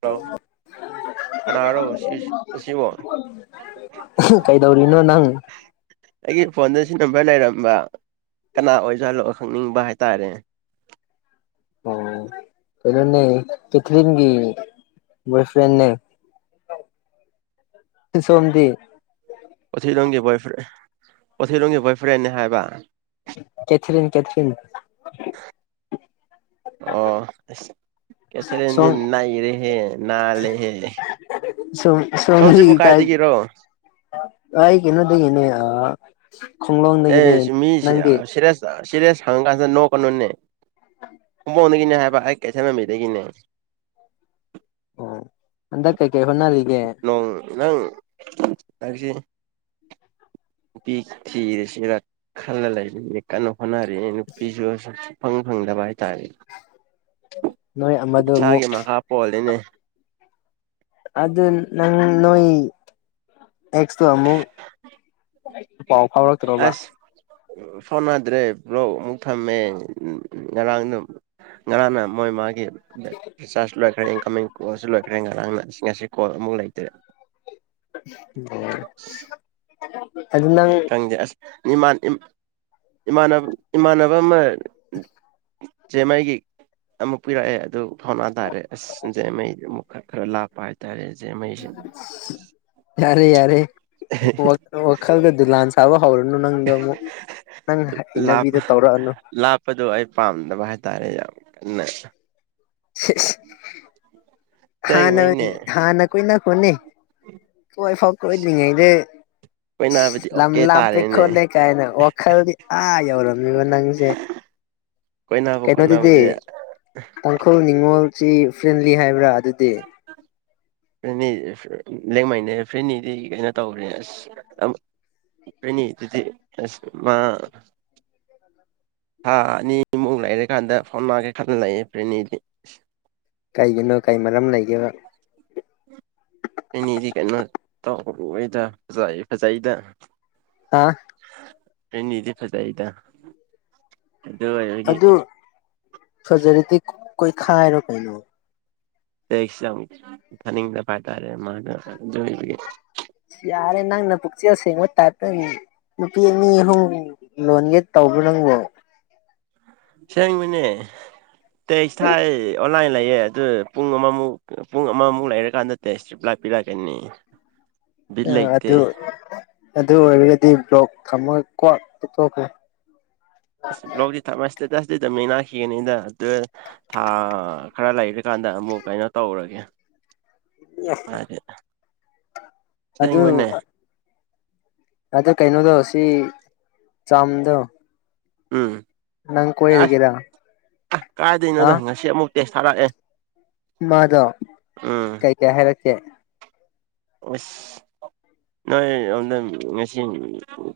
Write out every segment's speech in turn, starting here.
Hello ꯀꯅꯥꯔꯣ ꯁꯤ ꯑꯁꯤꯕꯣ ꯀꯩꯗꯧꯔꯤꯅꯣ ꯅꯪ ꯑꯩꯒꯤ ꯐꯣꯟꯗ ꯁꯤ ꯅꯝꯕꯔ ꯂꯩꯔꯝꯕ ꯀꯅꯥ ꯑꯣꯏꯁꯨ ꯍꯜꯂꯣꯑꯣ ꯈꯪꯅꯤꯡꯕ ꯍꯥꯏꯇꯥꯔꯦ ꯑꯣꯅꯦ ꯀꯊꯒꯤꯣꯌ ꯐ꯭ꯔꯦꯟꯅꯦ ꯁꯣꯗꯤ ꯎꯊꯤꯔꯣꯡꯒꯤ ꯣꯏ꯭ꯔ ꯄꯊꯤꯔꯣꯡꯒꯤ ꯕꯣꯏ ꯐ꯭ꯔꯦꯦ ꯍꯥꯏꯕ ꯀꯦꯊꯔꯤꯟ ꯀꯦꯊꯔꯤꯤꯟ ꯑꯣ ꯀꯦꯊꯔꯦꯟꯗꯤ ꯁꯣꯝ ꯅꯥꯏꯔꯦꯍꯦ ꯅꯥꯜꯂꯦꯍꯦ ꯁꯣꯝ ꯁꯝꯁꯤꯕꯨ ꯁꯣꯝꯗꯤ ꯀꯥꯏ ꯀꯥꯏꯗꯒꯤꯔꯣ ꯑ ꯑꯦ ꯃꯤꯁ ꯁꯦꯔ ꯆꯤꯔꯦ ꯁꯪꯉ ꯀꯥꯟꯁꯤꯗ ꯅꯣ ꯀꯩꯅꯣꯅꯦ ꯄꯣꯡꯣꯟꯗꯒꯤꯅꯦ ꯍꯥꯏꯕ ꯑꯩ ꯀꯩꯁꯂꯝꯝꯃꯤꯗꯒꯤꯅꯦ ꯑꯣꯗꯀꯀꯦ ꯍꯣꯟꯅꯜꯒ ꯀꯁꯤ ꯅꯨ ꯄꯤ ꯊꯤꯔꯦꯁꯤꯔ ꯈꯅ ꯂꯩ ꯀꯩꯅꯣ ꯍꯅꯦ ꯄꯁꯤꯁ ꯐꯪ ꯐꯪꯗꯕ ꯍꯥꯏ ꯇꯥꯔꯦ ꯅꯣꯏ ꯑꯃꯗꯣ ꯑꯃꯨꯛ ꯁꯥꯒꯤ ꯃꯈꯥ ꯄꯣꯜꯂꯤꯅꯦ ꯑꯗ ꯅꯪ ꯅꯣ ꯑꯦꯁ ꯋꯥꯃꯨ ꯄꯥꯎ ꯐꯥꯎꯔꯛꯇ꯭ꯔꯣꯕ ꯐꯣꯟꯅꯗ꯭ꯔꯦ ꯕ꯭ꯂꯧ ꯑꯃꯨꯛ ꯊꯝꯃꯦ ꯉꯔꯥꯡꯗ ꯉꯔꯥꯡꯅ ꯃꯣꯏ ꯃꯥꯒꯤ ꯆ ꯂ ꯈ ꯏꯪ ꯂ ꯈꯔꯦꯟ ꯉꯔꯥꯡ ꯅꯁꯤ ꯉꯁꯤ ꯀꯣꯜ ꯑꯃꯨꯛ ꯂꯩꯇ꯭ꯔꯦ ꯎꯝ ꯈꯪꯗꯦꯁ ꯏꯃꯥꯟ ꯏ ꯏꯃꯥꯟꯅꯕ ꯏꯃꯥꯟꯅꯕ ꯑꯃ ꯖꯦꯝꯃꯒꯤ ꯑꯃꯨꯛ ꯄꯤꯔꯛꯑꯦ ꯑꯗꯨ ꯐꯥꯎꯅꯥ ꯇꯥꯔꯦ ꯑꯁ ꯖꯦꯝꯃꯩ ꯑꯃꯨꯛ ꯈꯔ ꯈꯔ ꯂꯥꯞꯄ ꯍꯥꯏꯇꯥꯔꯦ ꯖꯦꯃꯩꯁꯦ ꯌꯥꯔꯦ ꯌꯥꯔꯦ ꯋꯥꯈꯔ ꯀꯗ ꯂꯥꯟ ꯊꯕꯣ ꯍꯧꯔꯅꯨ ꯅꯪꯗ ꯑꯃꯨꯛ ꯅꯪ ꯂꯥꯞꯄ ꯍꯩꯅꯕꯤꯗ ꯇꯧꯔꯛꯑꯅꯨ ꯂꯥꯞꯄꯗꯣ ꯑꯩ ꯄꯥꯝꯗꯕ ꯍꯥꯏꯇꯥꯔꯦ [unintelligible] [unintelligible] ꯍꯥ ꯅꯅꯤ ꯁꯦꯡꯕꯩꯅꯦ ꯍꯥ ꯅꯈꯣꯏ ꯅ ꯍꯅꯤ ꯀꯣꯏ ꯐꯥꯎ ꯀꯣꯏꯗ꯭ꯔꯤꯉꯩꯗ ꯀꯣꯏꯅꯕꯗꯤ ꯂꯝ ꯑꯣꯀꯦ ꯂꯥꯞꯄꯦ ꯇꯥꯔꯦꯅꯦ ꯈꯣꯠꯂꯦ ꯀꯥꯏꯅ ꯋꯥꯈꯜꯗꯤ ꯑꯥ ꯌꯧꯔꯝꯃꯤꯕ ꯅꯪꯁꯦ ꯀꯣꯏꯅꯕ ꯀꯩꯅꯣꯗꯨꯗꯤ ꯈꯣꯠꯅꯕꯗꯤ ꯇꯥꯡꯈꯨꯜ ꯅꯤꯡꯉꯣꯜ ꯁꯤ ꯐ꯭ꯔꯦꯟꯂꯤ ꯍꯥꯏꯕ꯭ꯔꯥ ꯑꯗꯨꯗꯤ ꯐ꯭ꯔꯦꯅꯤ ꯂꯦꯡꯃꯩꯅꯦ ꯐ꯭ꯔꯦꯅꯤꯗꯤ ꯀꯩꯅꯣ ꯇꯧꯈ꯭ꯔꯦ ꯑꯁ ꯐ꯭ꯔꯦꯅꯤꯗꯨꯗꯤ ꯑꯁ ꯃꯥ ꯊꯥ ꯑꯅꯤꯃꯨꯛ ꯂꯩꯔꯀꯥꯟꯗ ꯐꯥꯎꯅꯒꯦ ꯈꯜꯂꯦ ꯐ꯭ꯔꯦꯅꯤꯗꯤ ꯑꯁ ꯀꯩꯒꯤꯅꯣ ꯀꯩ ꯃꯔꯝ ꯂꯩꯒꯦꯕ ꯐ꯭ꯔꯦꯟꯅꯤꯗꯤ ꯀꯩꯅꯣ ꯇꯧꯔꯏꯗ ꯐꯖꯩ ꯐꯖꯩꯗ ꯑꯥ ꯐ꯭ꯔꯦꯟꯅꯤꯗꯤ ꯐꯦꯖꯩꯗ ꯑꯗꯨ ꯐꯖꯔꯗꯤ ꯀꯣꯏ ꯈꯥꯏꯔꯣ ꯀꯩꯅꯣ [unintelligible] ꯌꯥꯔꯦ ꯅꯪꯅ ꯄꯨꯛꯆꯦꯜ ꯁꯦꯡꯕ ꯇꯥꯏꯞꯇ ꯅꯨꯄꯤ ꯑꯅꯤ ꯑꯍꯨꯝ ꯂꯣꯟꯒꯦ ꯇꯧꯕꯣ ꯅꯪꯕꯨ ꯁꯦꯡꯕꯩꯅꯦ ꯇꯦꯛꯁ ꯊꯥꯏ ꯑꯣꯟꯂꯥꯏ ꯂꯩꯌꯦ ꯑꯗꯨ ꯄꯨꯡ ꯑꯃꯃꯨꯛ ꯄꯨꯡ ꯑꯃꯃꯨꯛ ꯂꯩꯔꯀꯥꯟꯗ ꯇꯦꯛꯁ ꯔꯤꯄ꯭ꯂꯥꯏ ꯂꯥꯛꯄꯤꯔꯛꯀꯅꯤ ꯕꯤꯠ ꯂꯩꯇꯦ ꯑꯗꯨ ꯑꯗꯨ ꯑꯣꯏꯔꯒꯗꯤ ꯕ꯭ꯂꯣꯛ ꯊꯝꯃꯣ ꯀꯣꯛ ꯇꯣꯛꯊꯣꯛꯈ꯭ꯔꯣ ꯕ꯭ꯂꯣꯛꯇꯤ ꯊꯝ ꯁꯇꯦꯇꯁꯇꯤ ꯗꯨꯝ ꯌꯦꯡꯅꯈꯤꯒꯅꯤꯗ ꯊꯥ ꯈꯔ ꯂꯩꯔꯀꯥꯟꯗ ꯑꯃꯨꯛ ꯀꯩꯅꯣ ꯇꯧꯔꯒꯦ [unintelligible] ꯑꯗꯨ ꯑꯁꯦꯡꯕꯅꯦ ꯑꯗ ꯀꯩꯅꯣꯗꯣ ꯁꯤ ꯆꯥꯝꯗꯣ ꯎꯝ ꯅꯪ ꯑꯁ ꯀꯣꯏꯔꯒꯦ ꯔꯥ ꯑꯁ ꯀꯥꯏꯗꯩꯅꯣꯗ ꯉꯁꯤ ꯑꯃꯨꯛ ꯇꯦꯛꯁ ꯊꯥꯔꯛ ꯑꯦ ꯃꯥꯗꯣ ꯀꯩ ꯀꯩ ꯍꯥꯏꯔꯛ ꯀꯦ ꯑꯁ ꯅꯣꯏ ꯑꯝꯗ ꯉꯁꯤ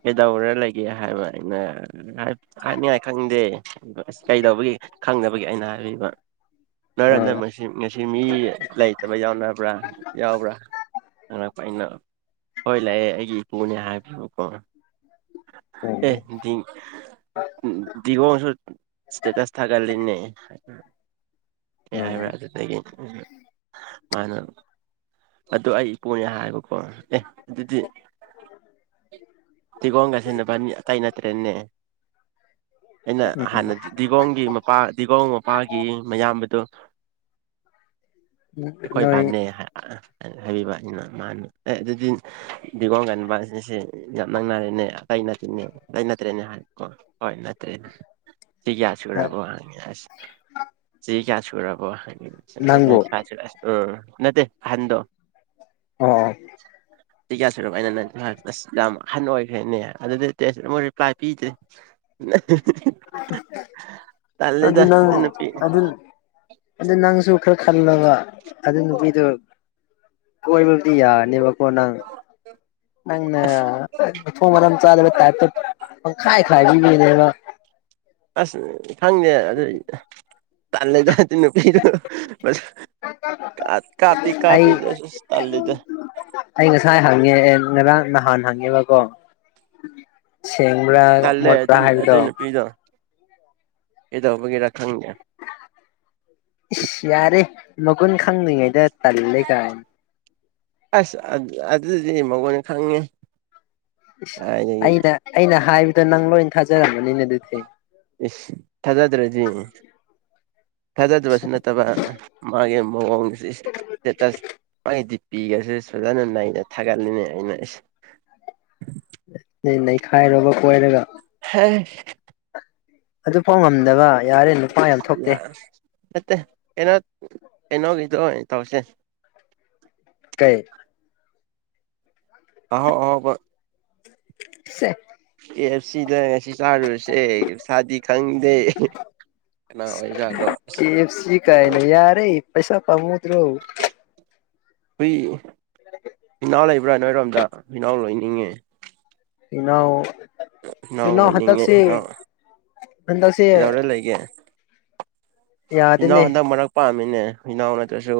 ꯀꯩꯗꯧꯔ ꯂꯩꯒꯦ ꯍꯥꯏꯕ ꯑꯩꯅ ꯍꯥꯏꯅꯤꯡꯉꯥꯏ ꯈꯪꯗꯦ ꯑꯁ ꯀꯩꯗꯧꯕꯒꯤ ꯈꯪꯗꯕꯒꯤ ꯑꯩꯅ ꯍꯥꯏꯕꯤꯕ [unintelligible] ꯑ ꯉꯁꯤ ꯃꯤ ꯂꯩꯇꯕ ꯌꯥꯎꯅꯕ꯭ꯔꯥ ꯌꯥꯎꯕ꯭ꯔꯥ ꯑꯩꯅ ꯍꯣꯏ ꯂꯥꯛꯑꯦ ꯑꯩꯒꯤ ꯏꯄꯨꯅꯦ ꯍꯥꯏꯕꯤꯕꯀꯣ ꯑꯦ ꯎꯝ [unintelligible] ꯁꯨ ꯁꯇꯦꯇꯁ ꯊꯒꯠꯂꯤꯅꯦ [unintelligible] ꯑꯦ ꯎꯝ ꯍꯥꯏꯕ꯭ꯔꯥ ꯑꯗꯨꯗꯒꯤ ꯎꯝ ꯃꯥꯅ ꯑꯗꯨꯗ ꯑꯩꯏ ꯄꯨꯅꯤꯌꯥ ꯍꯥꯏꯕ ꯑꯣ ꯑꯦ ꯑꯗꯨꯗꯤ ꯗꯤꯒꯣꯝꯒ ꯁꯦꯟꯅꯕ ꯑꯇꯩ ꯅꯠꯇ꯭ꯔꯦꯅꯦ ꯑꯩꯅ ꯎꯝ ꯍꯥꯟꯅꯗꯤ ꯗꯤꯒꯣꯒꯤ ꯃꯄꯥ ꯗꯤꯒꯣ ꯃꯄꯥꯒꯤ ꯃꯌꯥꯝꯕꯗꯣ ꯈꯣꯏ ꯅꯣꯏ ꯅꯦ ꯍꯥꯏꯔꯤꯕ ꯃꯥꯅ ꯑꯦ ꯑꯗꯨꯗꯤ ꯗꯤꯒꯣꯒꯟꯕ ꯑꯁꯤꯁꯦ ꯌꯥꯝ ꯅꯪꯅꯔꯦꯅꯦ ꯑꯇꯩ ꯅꯠꯇꯦꯅꯦ ꯑꯇꯩ ꯅꯠꯇ꯭ꯔꯦꯅꯦ ꯍꯥꯏꯀꯣ ꯍꯣꯏ ꯅꯠꯇ꯭ꯔꯦ ꯁꯤ ꯀꯌꯥꯁꯨ ꯔꯔꯕꯣꯪꯉꯁ ꯁꯤ ꯀ ꯇꯒ ꯍꯥꯏ ꯎ ꯅꯪꯕꯨ ꯆꯁꯨ ꯎ ꯅꯠꯇꯦ ꯍꯟꯗꯣ ꯑꯣ ꯀꯌꯥ ꯁꯔꯕ ꯑꯩꯅ ꯏ ꯑꯁ ꯌꯥꯝ ꯍꯟ ꯑꯣꯏꯈ꯭ꯔꯦꯅꯦ ꯑꯗꯨꯗꯤ ꯑꯃ ꯔꯤꯄ꯭ꯂꯥꯏ ꯄꯤꯗ꯭ꯔꯦ ꯑꯗꯨ ꯇꯜꯂꯦꯗ ꯅꯪ ꯅꯨꯄꯤ ꯑꯗꯨ ꯑꯗꯨ ꯅꯪꯁꯨ ꯈꯔ ꯈꯜꯂꯒ ꯑꯗꯨ ꯅꯨꯄꯤꯗꯨꯣ ꯀꯣꯏꯕꯕꯨꯗꯤ ꯌꯥꯔꯅꯦꯕ ꯄꯅ ꯅꯪꯅ ꯑꯁ ꯃꯊꯣꯡ ꯃꯔꯝ ꯆꯥꯂꯕ ꯇꯥꯏꯇ ꯄꯪꯈꯥꯏ ꯈꯥꯏ ꯄꯤꯕꯤꯅꯦꯕ ꯑꯁ ꯈꯪꯅꯦꯦ ꯑꯗꯨ ꯇꯗ ꯄꯤꯔ ꯀ ꯀꯥꯄꯤ ꯑꯩ ꯀꯥꯄꯤꯗ ꯇꯜꯗ ꯅꯍꯥꯟꯅ ꯍꯪꯉꯦꯕꯀꯣ ꯃꯣꯔ ꯄꯍꯔꯗ ꯑꯦꯗ ꯍꯕꯒꯤ ꯔ ꯌꯥꯔꯦ ꯃꯒꯣꯟ ꯈꯪꯅꯤꯡꯉꯥꯏꯗ ꯇꯂ ꯀꯥꯏꯟ ꯑꯁ ꯑꯗꯨꯗꯤ ꯃꯒꯣꯏꯅ ꯈꯪꯉꯦ ꯀꯥꯏꯗꯒꯤ ꯑꯩꯅ ꯑꯩꯅ ꯍꯥꯏꯕ ꯇꯪ ꯣ ꯏ ꯊꯥꯖꯔꯅꯤꯅꯦꯗꯤꯦ ꯏꯁ ꯊꯥꯖꯗ꯭ꯔꯗꯤ ꯊꯥꯖꯗꯕꯁꯨ ꯅꯠꯇꯕ ꯃꯥꯒꯤ ꯃꯑꯣꯡ ꯏꯁꯇꯦ ꯃꯥꯒꯤ ꯄꯤꯒꯁꯦ ꯐꯖꯅ ꯅꯅ ꯊꯥꯒꯠꯂꯤꯅꯦ ꯑꯩꯅꯁ ꯅ ꯅꯩꯈꯥꯏꯔꯣꯔꯕ ꯀꯣꯏꯔꯒ ꯍ ꯑꯗꯨ ꯐꯥꯎ ꯉꯝꯗꯕ ꯌꯥꯔꯦ ꯅꯨꯄꯥ ꯌꯥꯝ ꯊꯣꯛꯇꯦ ꯌꯥ ꯅꯠꯇ ꯅ ꯑꯦꯅ ꯀꯤꯊꯣ ꯇꯧꯁ ꯀꯩ ꯑꯍꯣ ꯑꯣ ꯁꯦ ꯑꯦ ꯑꯦꯐ ꯁꯤꯗ ꯁꯤ ꯆꯥꯔꯨꯔꯁꯦ ꯁꯥꯥꯗꯤ ꯈꯪꯗꯦ ꯀꯅꯥ ꯑꯣꯏꯖꯥꯠꯅꯣ ꯑꯁ ꯀꯦ ꯑꯦꯐ ꯁꯤ ꯑꯣ ꯀꯥꯏꯅ ꯌꯥꯔꯦ ꯄꯩꯁꯥ ꯄꯝꯅ ꯀꯨꯠꯇ꯭ꯔꯨ ꯐ ꯏꯅꯥꯎ ꯂꯩꯕ꯭ꯔꯥ ꯅꯣꯏꯔꯣꯝꯗ ꯏꯅꯥꯎ ꯂꯣꯏ ꯏꯉ ꯏꯩꯅ ꯏꯅꯥꯎ ꯂꯣꯏꯅꯤꯡꯉꯦꯅꯥꯎ ꯍꯟꯗꯛꯁꯦ ꯀꯩꯗꯧꯔ ꯂꯩꯒꯦ ꯏꯩꯅ ꯌꯥꯗꯦꯅꯦ ꯍꯗ ꯃꯔꯔꯛ ꯄꯥꯝꯃꯤꯅꯦ ꯍꯨꯅꯥꯎ ꯅꯠꯇ꯭ꯔꯁꯨ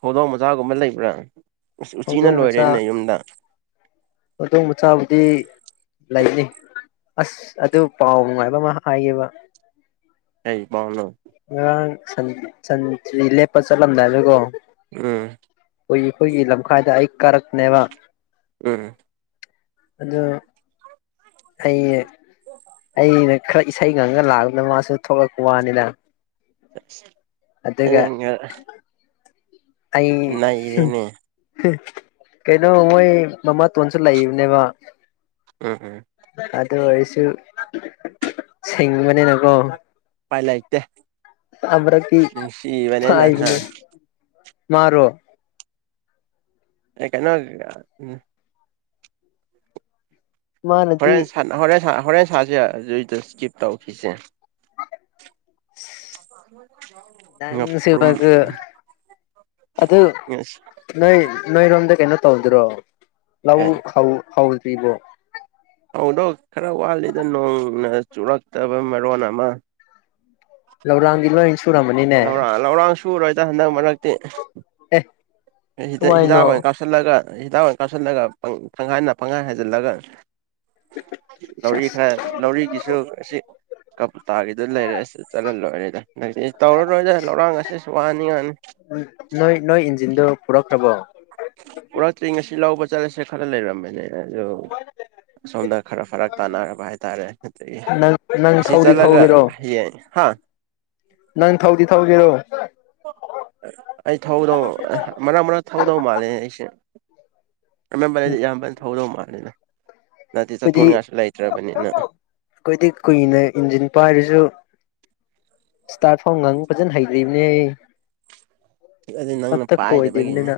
ꯍꯧꯗꯣꯡ ꯃꯆꯥꯒꯨꯝꯕ ꯂꯩꯕ꯭ꯔꯥ ꯑꯁ ꯎꯆꯤꯅ ꯂꯣꯏꯔꯦꯅꯦ ꯌꯨꯝꯗ ꯈꯨꯗꯣꯡ ꯃꯆꯥꯕꯨꯗꯤ ꯂꯩꯅꯤ ꯑꯁ ꯑꯗꯨ ꯄꯥꯎ ꯉꯥꯏꯕ ꯑꯃ ꯍꯥꯏꯕ ꯑꯩ ꯥꯎꯂꯣ ꯉꯔꯥꯡꯟ ꯁꯟ ꯂꯦꯞꯄ ꯆꯠꯂꯝꯗꯥꯏꯗꯨꯀꯣ ꯎꯝ ꯑꯩꯈꯣꯏ ꯑꯩꯈꯣꯏꯒꯤ ꯂꯝꯈꯥꯏꯗ ꯑꯩ ꯀꯥꯔꯛꯅꯦꯕ ꯎ ꯑꯗꯨ ꯑꯩ ꯑꯩꯅꯦ ꯈꯔ ꯏꯁꯩ ꯉꯪꯉꯒ ꯂꯥꯛꯑꯄꯅ ꯃꯥꯁꯨ ꯊꯣꯛꯂꯛꯄ ꯋꯥꯅꯤꯅ ꯑ ꯑꯗꯨꯒ ꯑꯗꯨꯉ ꯑꯩ ꯀꯩꯅꯣ ꯃꯣꯏ ꯃꯃꯥ ꯇꯣꯟꯁꯨ ꯂꯩꯕꯅꯦꯕ ꯎꯝ ꯎꯝ ꯑꯗꯨꯣ ꯑꯣꯏꯁꯨ ꯁꯦꯡ ꯃꯅꯤ ꯅꯀꯣ ꯄꯥꯏ ꯂꯥꯏꯇ ꯑꯃꯔꯛꯇꯤ ꯁꯤꯕꯅꯦꯅ ꯍꯥ ꯍꯥꯏꯕꯅꯦ ꯃꯥꯔꯣ ꯑꯦ ꯀꯩꯅꯣ ꯎꯝ ꯃꯥꯅꯗꯤ ꯍꯣꯔꯦꯟ ꯁ ꯍꯣꯔꯦꯟ ꯁ ꯍꯣꯔꯦꯟ ꯁꯥꯁꯦ ꯑꯗꯨꯏꯗ ꯏꯁꯀꯤꯞ ꯇꯧꯈꯤꯁꯦ ꯉꯥꯄ꯭ꯔꯨꯝ ꯁꯤꯃꯒ ꯑ ꯉꯁꯤ ꯅꯣꯏ ꯅꯣꯏꯣꯏ ꯔꯣꯝꯗ ꯀꯩꯅꯣ ꯇꯧꯗꯔꯣ ꯂ ꯑꯦ ꯍ ꯍ ꯄꯤꯗ ꯑꯗꯣ ꯈꯔ ꯋꯥꯠꯂꯤꯗ ꯅꯣꯡꯅ ꯆꯨꯔꯛꯇꯕ ꯃꯔꯣꯟ ꯑꯃ ꯂꯧꯔꯥꯡꯗꯤ ꯂꯣꯏ ꯁꯨꯔꯝꯃꯅꯤꯅꯦ? ꯂꯧꯔꯥꯡ ꯂꯧꯔꯥꯡ ꯁꯨꯔꯣꯏꯗ ꯍꯟꯗꯛ ꯃꯔꯛꯇꯤ ꯑ ꯍꯤꯗꯥꯛ ꯑꯣꯏꯅ ꯀꯥꯞꯁꯤꯜꯂꯒ ꯍꯤꯗꯥꯛ ꯑꯣꯏꯅ ꯀꯥꯁꯤꯜꯂꯒꯪꯍꯥꯏꯅ ꯄꯪꯈꯥꯏ ꯍꯩꯖꯤꯜꯂꯒ ꯂꯧꯔꯤ ꯁꯁ ꯈꯔ ꯂꯧꯔꯤꯒꯤꯁꯨ ꯑꯁꯤ ꯀꯕꯨꯇꯥꯒꯤꯗꯨ ꯂꯩꯔꯦꯁ ꯆꯜꯍꯜꯂꯣꯏꯔꯦꯗ ꯑꯗꯤ ꯇꯧꯔꯔꯣꯏꯗꯦ ꯂꯧꯔꯥꯡ ꯑꯁꯤꯁꯨ ꯋꯥꯅꯤꯡꯉꯅꯤ ꯏꯗ ꯄꯨꯔꯛꯈꯔ꯭ꯕꯣ? ꯄꯨꯔꯛꯇ꯭ꯔꯤ ꯉꯁꯤ ꯂꯧꯕ ꯆꯠꯂꯁꯦ ꯈꯔ ꯂꯩꯔꯝꯃꯦꯅꯦ꯫ ꯑꯗꯨ ꯁꯣꯝꯗ ꯈꯔ ꯐꯔꯛ ꯇꯥꯟꯅꯔꯕ ꯍꯥꯏꯇꯥꯔꯦ ꯑꯗꯒꯤ ꯅꯪ ꯅꯪ ꯑꯁꯤ ꯊꯧꯗꯤ ꯆꯠꯂꯒ ꯊꯧꯒꯦꯔꯣ ꯍꯌꯦꯡ ꯍꯥ ꯅꯪ ꯊꯧꯗꯤ - ꯊꯧꯗꯤ ꯔꯣ? ꯑꯩ ꯊꯧꯗꯧ ꯃꯔꯛ - ꯃꯔꯛ ꯊꯧꯗꯧ ꯃꯥꯜꯂꯦ ꯑꯩꯁꯦ ꯫ [inaudible] ꯑꯦꯃꯝꯕꯗꯗꯤ ꯌꯥꯝꯕꯅ ꯊꯧꯗꯣ ꯃꯥꯜ ꯑꯅ ꯑꯩꯗꯤ ꯑꯩꯈꯣꯏꯗꯤ ꯀꯨꯏꯅ ꯏꯟꯖꯤꯟ ꯄꯥꯏꯔꯁꯨ ꯏꯁꯇꯥꯔꯠ ꯐꯣꯝꯒꯥꯡ ꯐꯖꯅ ꯍꯩꯗ꯭ꯔꯤꯕꯅꯦ ꯑꯩ ꯑꯗꯨꯗꯤ ꯅꯪꯅ ꯑꯇ ꯄꯥꯏꯗꯕꯒꯤꯅꯦ ꯈꯣꯏꯗꯦꯕꯅꯤꯅ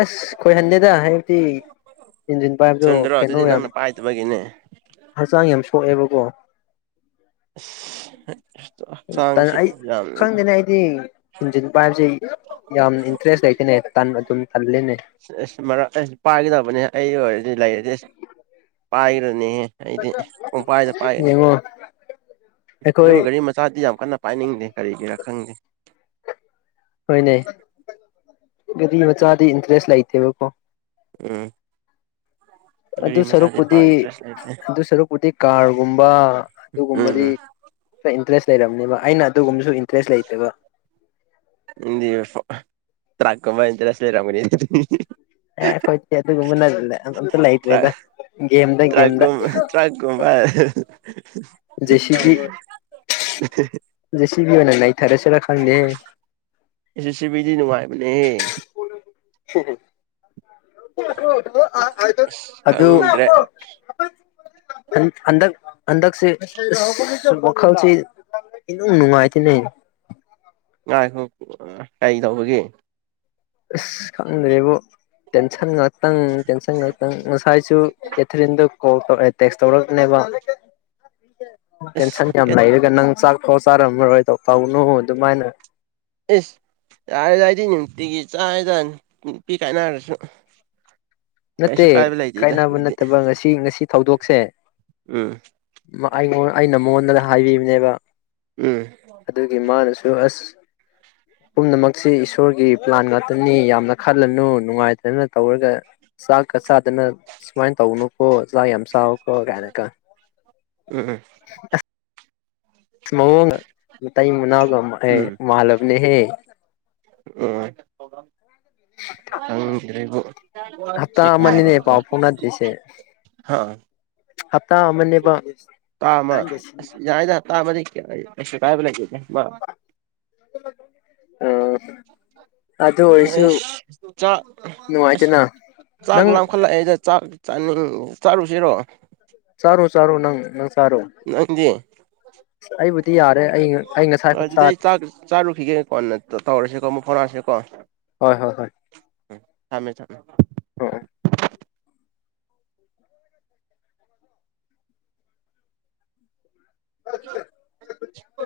ꯑꯁ ꯈꯣꯏꯍꯟꯗꯦꯗ ꯍꯥꯏꯕꯗꯤ ꯏꯟꯁꯤꯟ ꯄꯥꯏꯕꯗꯣ ꯆꯨꯝꯗ꯭ꯔꯣ ꯀꯩꯅꯣ ꯑꯗꯨꯗꯤ ꯌꯥꯝ ꯅꯪꯅ ꯄꯥꯏꯗꯕꯒꯤꯅꯦ ꯍꯛꯆꯥꯡ ꯌꯥꯝ ꯁꯣꯛꯑꯦꯕꯀꯣ ꯑꯁ ꯍꯛꯆꯥꯡꯁꯦ ꯑꯩ ꯌꯥꯝꯅ ꯈꯪꯗꯦꯅꯦ ꯑꯩꯗꯤ ꯏꯟꯖꯤꯟ ꯄꯥꯏꯕꯕꯁꯤꯦ ꯌꯥꯝ ꯏꯟꯇꯔꯦꯁ ꯂꯩꯇꯅꯦ ꯑꯗꯨꯝ ꯇꯜꯂꯦꯅꯦ ꯑꯁ ꯃꯔꯛ ꯑꯁ ꯄꯥꯒꯗꯕꯅꯦ ꯑꯩ ꯑꯣꯏ ꯂꯩꯔ꯭ꯗꯤ ꯑꯁꯤ ꯄꯥꯏꯒꯗꯧꯅꯤꯍꯦ ꯫ ꯑꯩꯗꯤ ꯄꯣꯝꯄꯥꯏꯗ ꯄꯥꯏꯒꯅꯤ ꯌꯦꯡꯉꯣ ꯑꯩꯈꯣꯏ ꯑꯗꯨꯒ ꯒꯥꯔꯤ ꯃꯆꯥꯗꯤ ꯌꯥꯝ ꯀꯟꯅ ꯄꯥꯏꯅꯤꯡꯗꯦ ꯀꯔꯤꯒꯤꯔꯥ ꯈꯪꯗꯦ ꯫ ꯍꯣꯏꯅꯦ ꯗꯤ ꯃꯆꯥꯗꯤ ꯏꯟꯇꯔꯦꯁ ꯂꯩꯇꯦꯕꯀꯣ ꯫ ꯎꯝ꯫ ꯑꯗꯨ ꯒꯥꯔꯤ ꯃꯆꯥꯗꯤ ꯁꯔꯨꯛꯄꯨꯗꯤ ꯄꯥꯛ ꯏꯟꯇꯔꯦꯁ ꯂꯩꯇꯦ ꯑꯗꯨ ꯁꯔꯨꯛꯄꯨꯗꯤ ꯀꯥꯔꯒꯨꯝꯕ ꯎꯝ ꯑꯗꯨꯒꯨꯝꯕꯗꯤ ꯎꯝ ꯈꯔ ꯏꯟꯇꯔꯦꯁ [unintelligible] ꯑꯩꯅ ꯑꯗꯨꯒꯨꯝꯕꯁꯨ ꯏꯟꯇꯔꯦꯁ ꯂꯩꯇꯕ ꯇ꯭ꯔꯥꯛꯀꯝꯕꯟꯇꯔꯦꯁ ꯂꯩꯔꯃꯅꯤ ꯑꯦ ꯈꯣꯏꯦ ꯑꯗꯨ ꯃꯅꯂ ꯂꯥꯏꯠꯦꯗ ꯇ꯭ꯔꯥꯛ ꯦꯗ ꯦꯗ ꯇ꯭ꯔꯥꯛꯀꯨꯝꯕ ꯇ꯭ꯔꯥꯛꯀꯨꯝꯕ [unintelligible] ꯑꯣꯏꯅꯅ ꯂꯩ ꯁꯤꯕꯤꯗꯤ ꯅꯨꯡꯃꯥꯏꯕꯅꯦ ꯁꯤ ꯑꯁ ꯈꯪꯗ꯭ꯔꯦ ꯑꯟꯗ ꯑꯗꯛꯁꯤ ꯋꯥꯈꯜꯁꯤ ꯅꯨꯡꯉꯥꯏꯇ ꯅ ꯉꯥꯏꯈ ꯀꯔꯤ ꯇꯧꯕꯒꯦ ꯑꯁ ꯈꯪꯗ꯭ꯔꯦꯕꯨ ꯇꯦꯟꯁꯟ ꯉꯥꯛꯇꯪ ꯇꯦꯟꯁꯟ ꯉꯥꯛꯇꯪ ꯉꯁꯥꯏꯁꯨ ꯀꯦꯊꯔꯤꯟꯗ ꯀꯣꯜ ꯇꯧꯔꯛꯑꯦ ꯇꯦꯛꯁ ꯇꯧꯔꯅꯦꯕ ꯇꯦꯟꯁꯟ ꯑꯁ ꯌꯒ ꯅꯪ ꯆ ꯍꯣ ꯆꯥꯔꯝꯃꯔꯣꯏ ꯇꯧ ꯇꯧꯅꯨ ꯑꯗꯨꯃꯥꯏꯅ ꯏꯁ ꯌꯥꯔꯦ ꯌꯥꯏꯇ ꯑꯤꯒꯤ ꯆꯥꯗ ꯅꯨꯄꯤ ꯀꯥꯏꯅꯔꯁꯨ ꯅꯠꯇꯦ ꯀꯩꯁꯨ ꯀꯥꯏꯕ ꯂꯩꯇꯦꯗ ꯀꯥꯏꯅꯕ ꯑꯩꯗꯤ ꯅꯠꯇꯕ ꯉꯁꯤ ꯉꯁꯤ ꯊꯧꯗꯣꯛ ꯁ ꯎꯝ ꯑꯩ ꯑꯩꯅ ꯃꯣꯟꯗ ꯍꯥꯏꯕꯤꯕꯅꯦꯕ ꯎꯝ ꯑꯗꯨꯒꯤ ꯃꯥꯅꯁꯨ ꯑꯁ ꯄꯨꯝꯅꯃꯛꯁꯤ ꯏꯁꯣꯔꯒꯤ ꯄ꯭ꯂꯥꯟ ꯉꯥꯛꯇꯅꯤ ꯌꯥꯝꯅ ꯈꯜꯂꯅꯨ ꯅꯨꯡꯉꯥꯏꯇꯅ ꯇꯧꯔꯒ ꯆꯥꯛꯀ ꯆꯥꯗꯅ ꯁꯨꯃꯥꯏꯅ ꯇꯧꯅꯨꯀꯣ ꯆꯥꯛ ꯌꯥꯝ ꯆꯥꯀꯣ ꯀꯥꯏꯅꯒ ꯎꯝ ꯃꯑꯣ ꯇꯏ ꯃꯨꯅꯥꯒ ꯃꯂꯕꯅꯦꯍꯦ [unintelligible] ꯑ [unintelligible] ꯍꯞꯇꯥ ꯑꯃꯅꯤꯅꯦ ꯄꯥꯎ ꯐꯥꯎꯅꯗ꯭ꯔꯤꯁꯦ ꯍꯞꯇꯥ ꯑꯃꯅꯦꯕ ꯇꯥ ꯑꯃ ꯌꯥꯏꯗ ꯇꯥꯕꯗꯤ ꯀꯌꯥ ꯀꯥꯏꯕ ꯂꯩꯦꯦ ꯑꯁ ꯑ ꯑꯗꯨ ꯑꯣꯏꯔꯁꯨ ꯆꯥꯛ ꯑꯁ ꯅꯨꯡꯉꯥꯏꯇꯦꯅ ꯆꯥꯛ ꯅꯪ ꯂꯈꯠꯂꯛꯑꯦꯗ ꯆꯥꯛ ꯆꯥꯅꯤꯡ ꯆꯥꯔꯨꯁꯤꯔꯣ ꯁꯔꯨ ꯁꯔꯨ ꯅꯪ ꯅꯪ ꯁꯔꯣ ꯅꯪꯗꯤ ꯑꯩꯕ ꯇꯤꯌꯥ ꯑꯗꯨꯗꯤ ꯑꯩ ꯆꯥꯛ ꯆꯥꯔꯨꯈꯤꯒꯦ ꯀꯣꯟꯅ ꯇꯧꯔꯁꯤꯦꯀꯣ ꯑꯃꯨꯛ ꯍꯔꯁꯤꯦ ꯀꯣ ꯍꯣꯏ ꯍꯣꯏ ꯍꯣꯏ ꯊꯃꯦ ꯊꯝꯃꯦ ꯑ ꯎ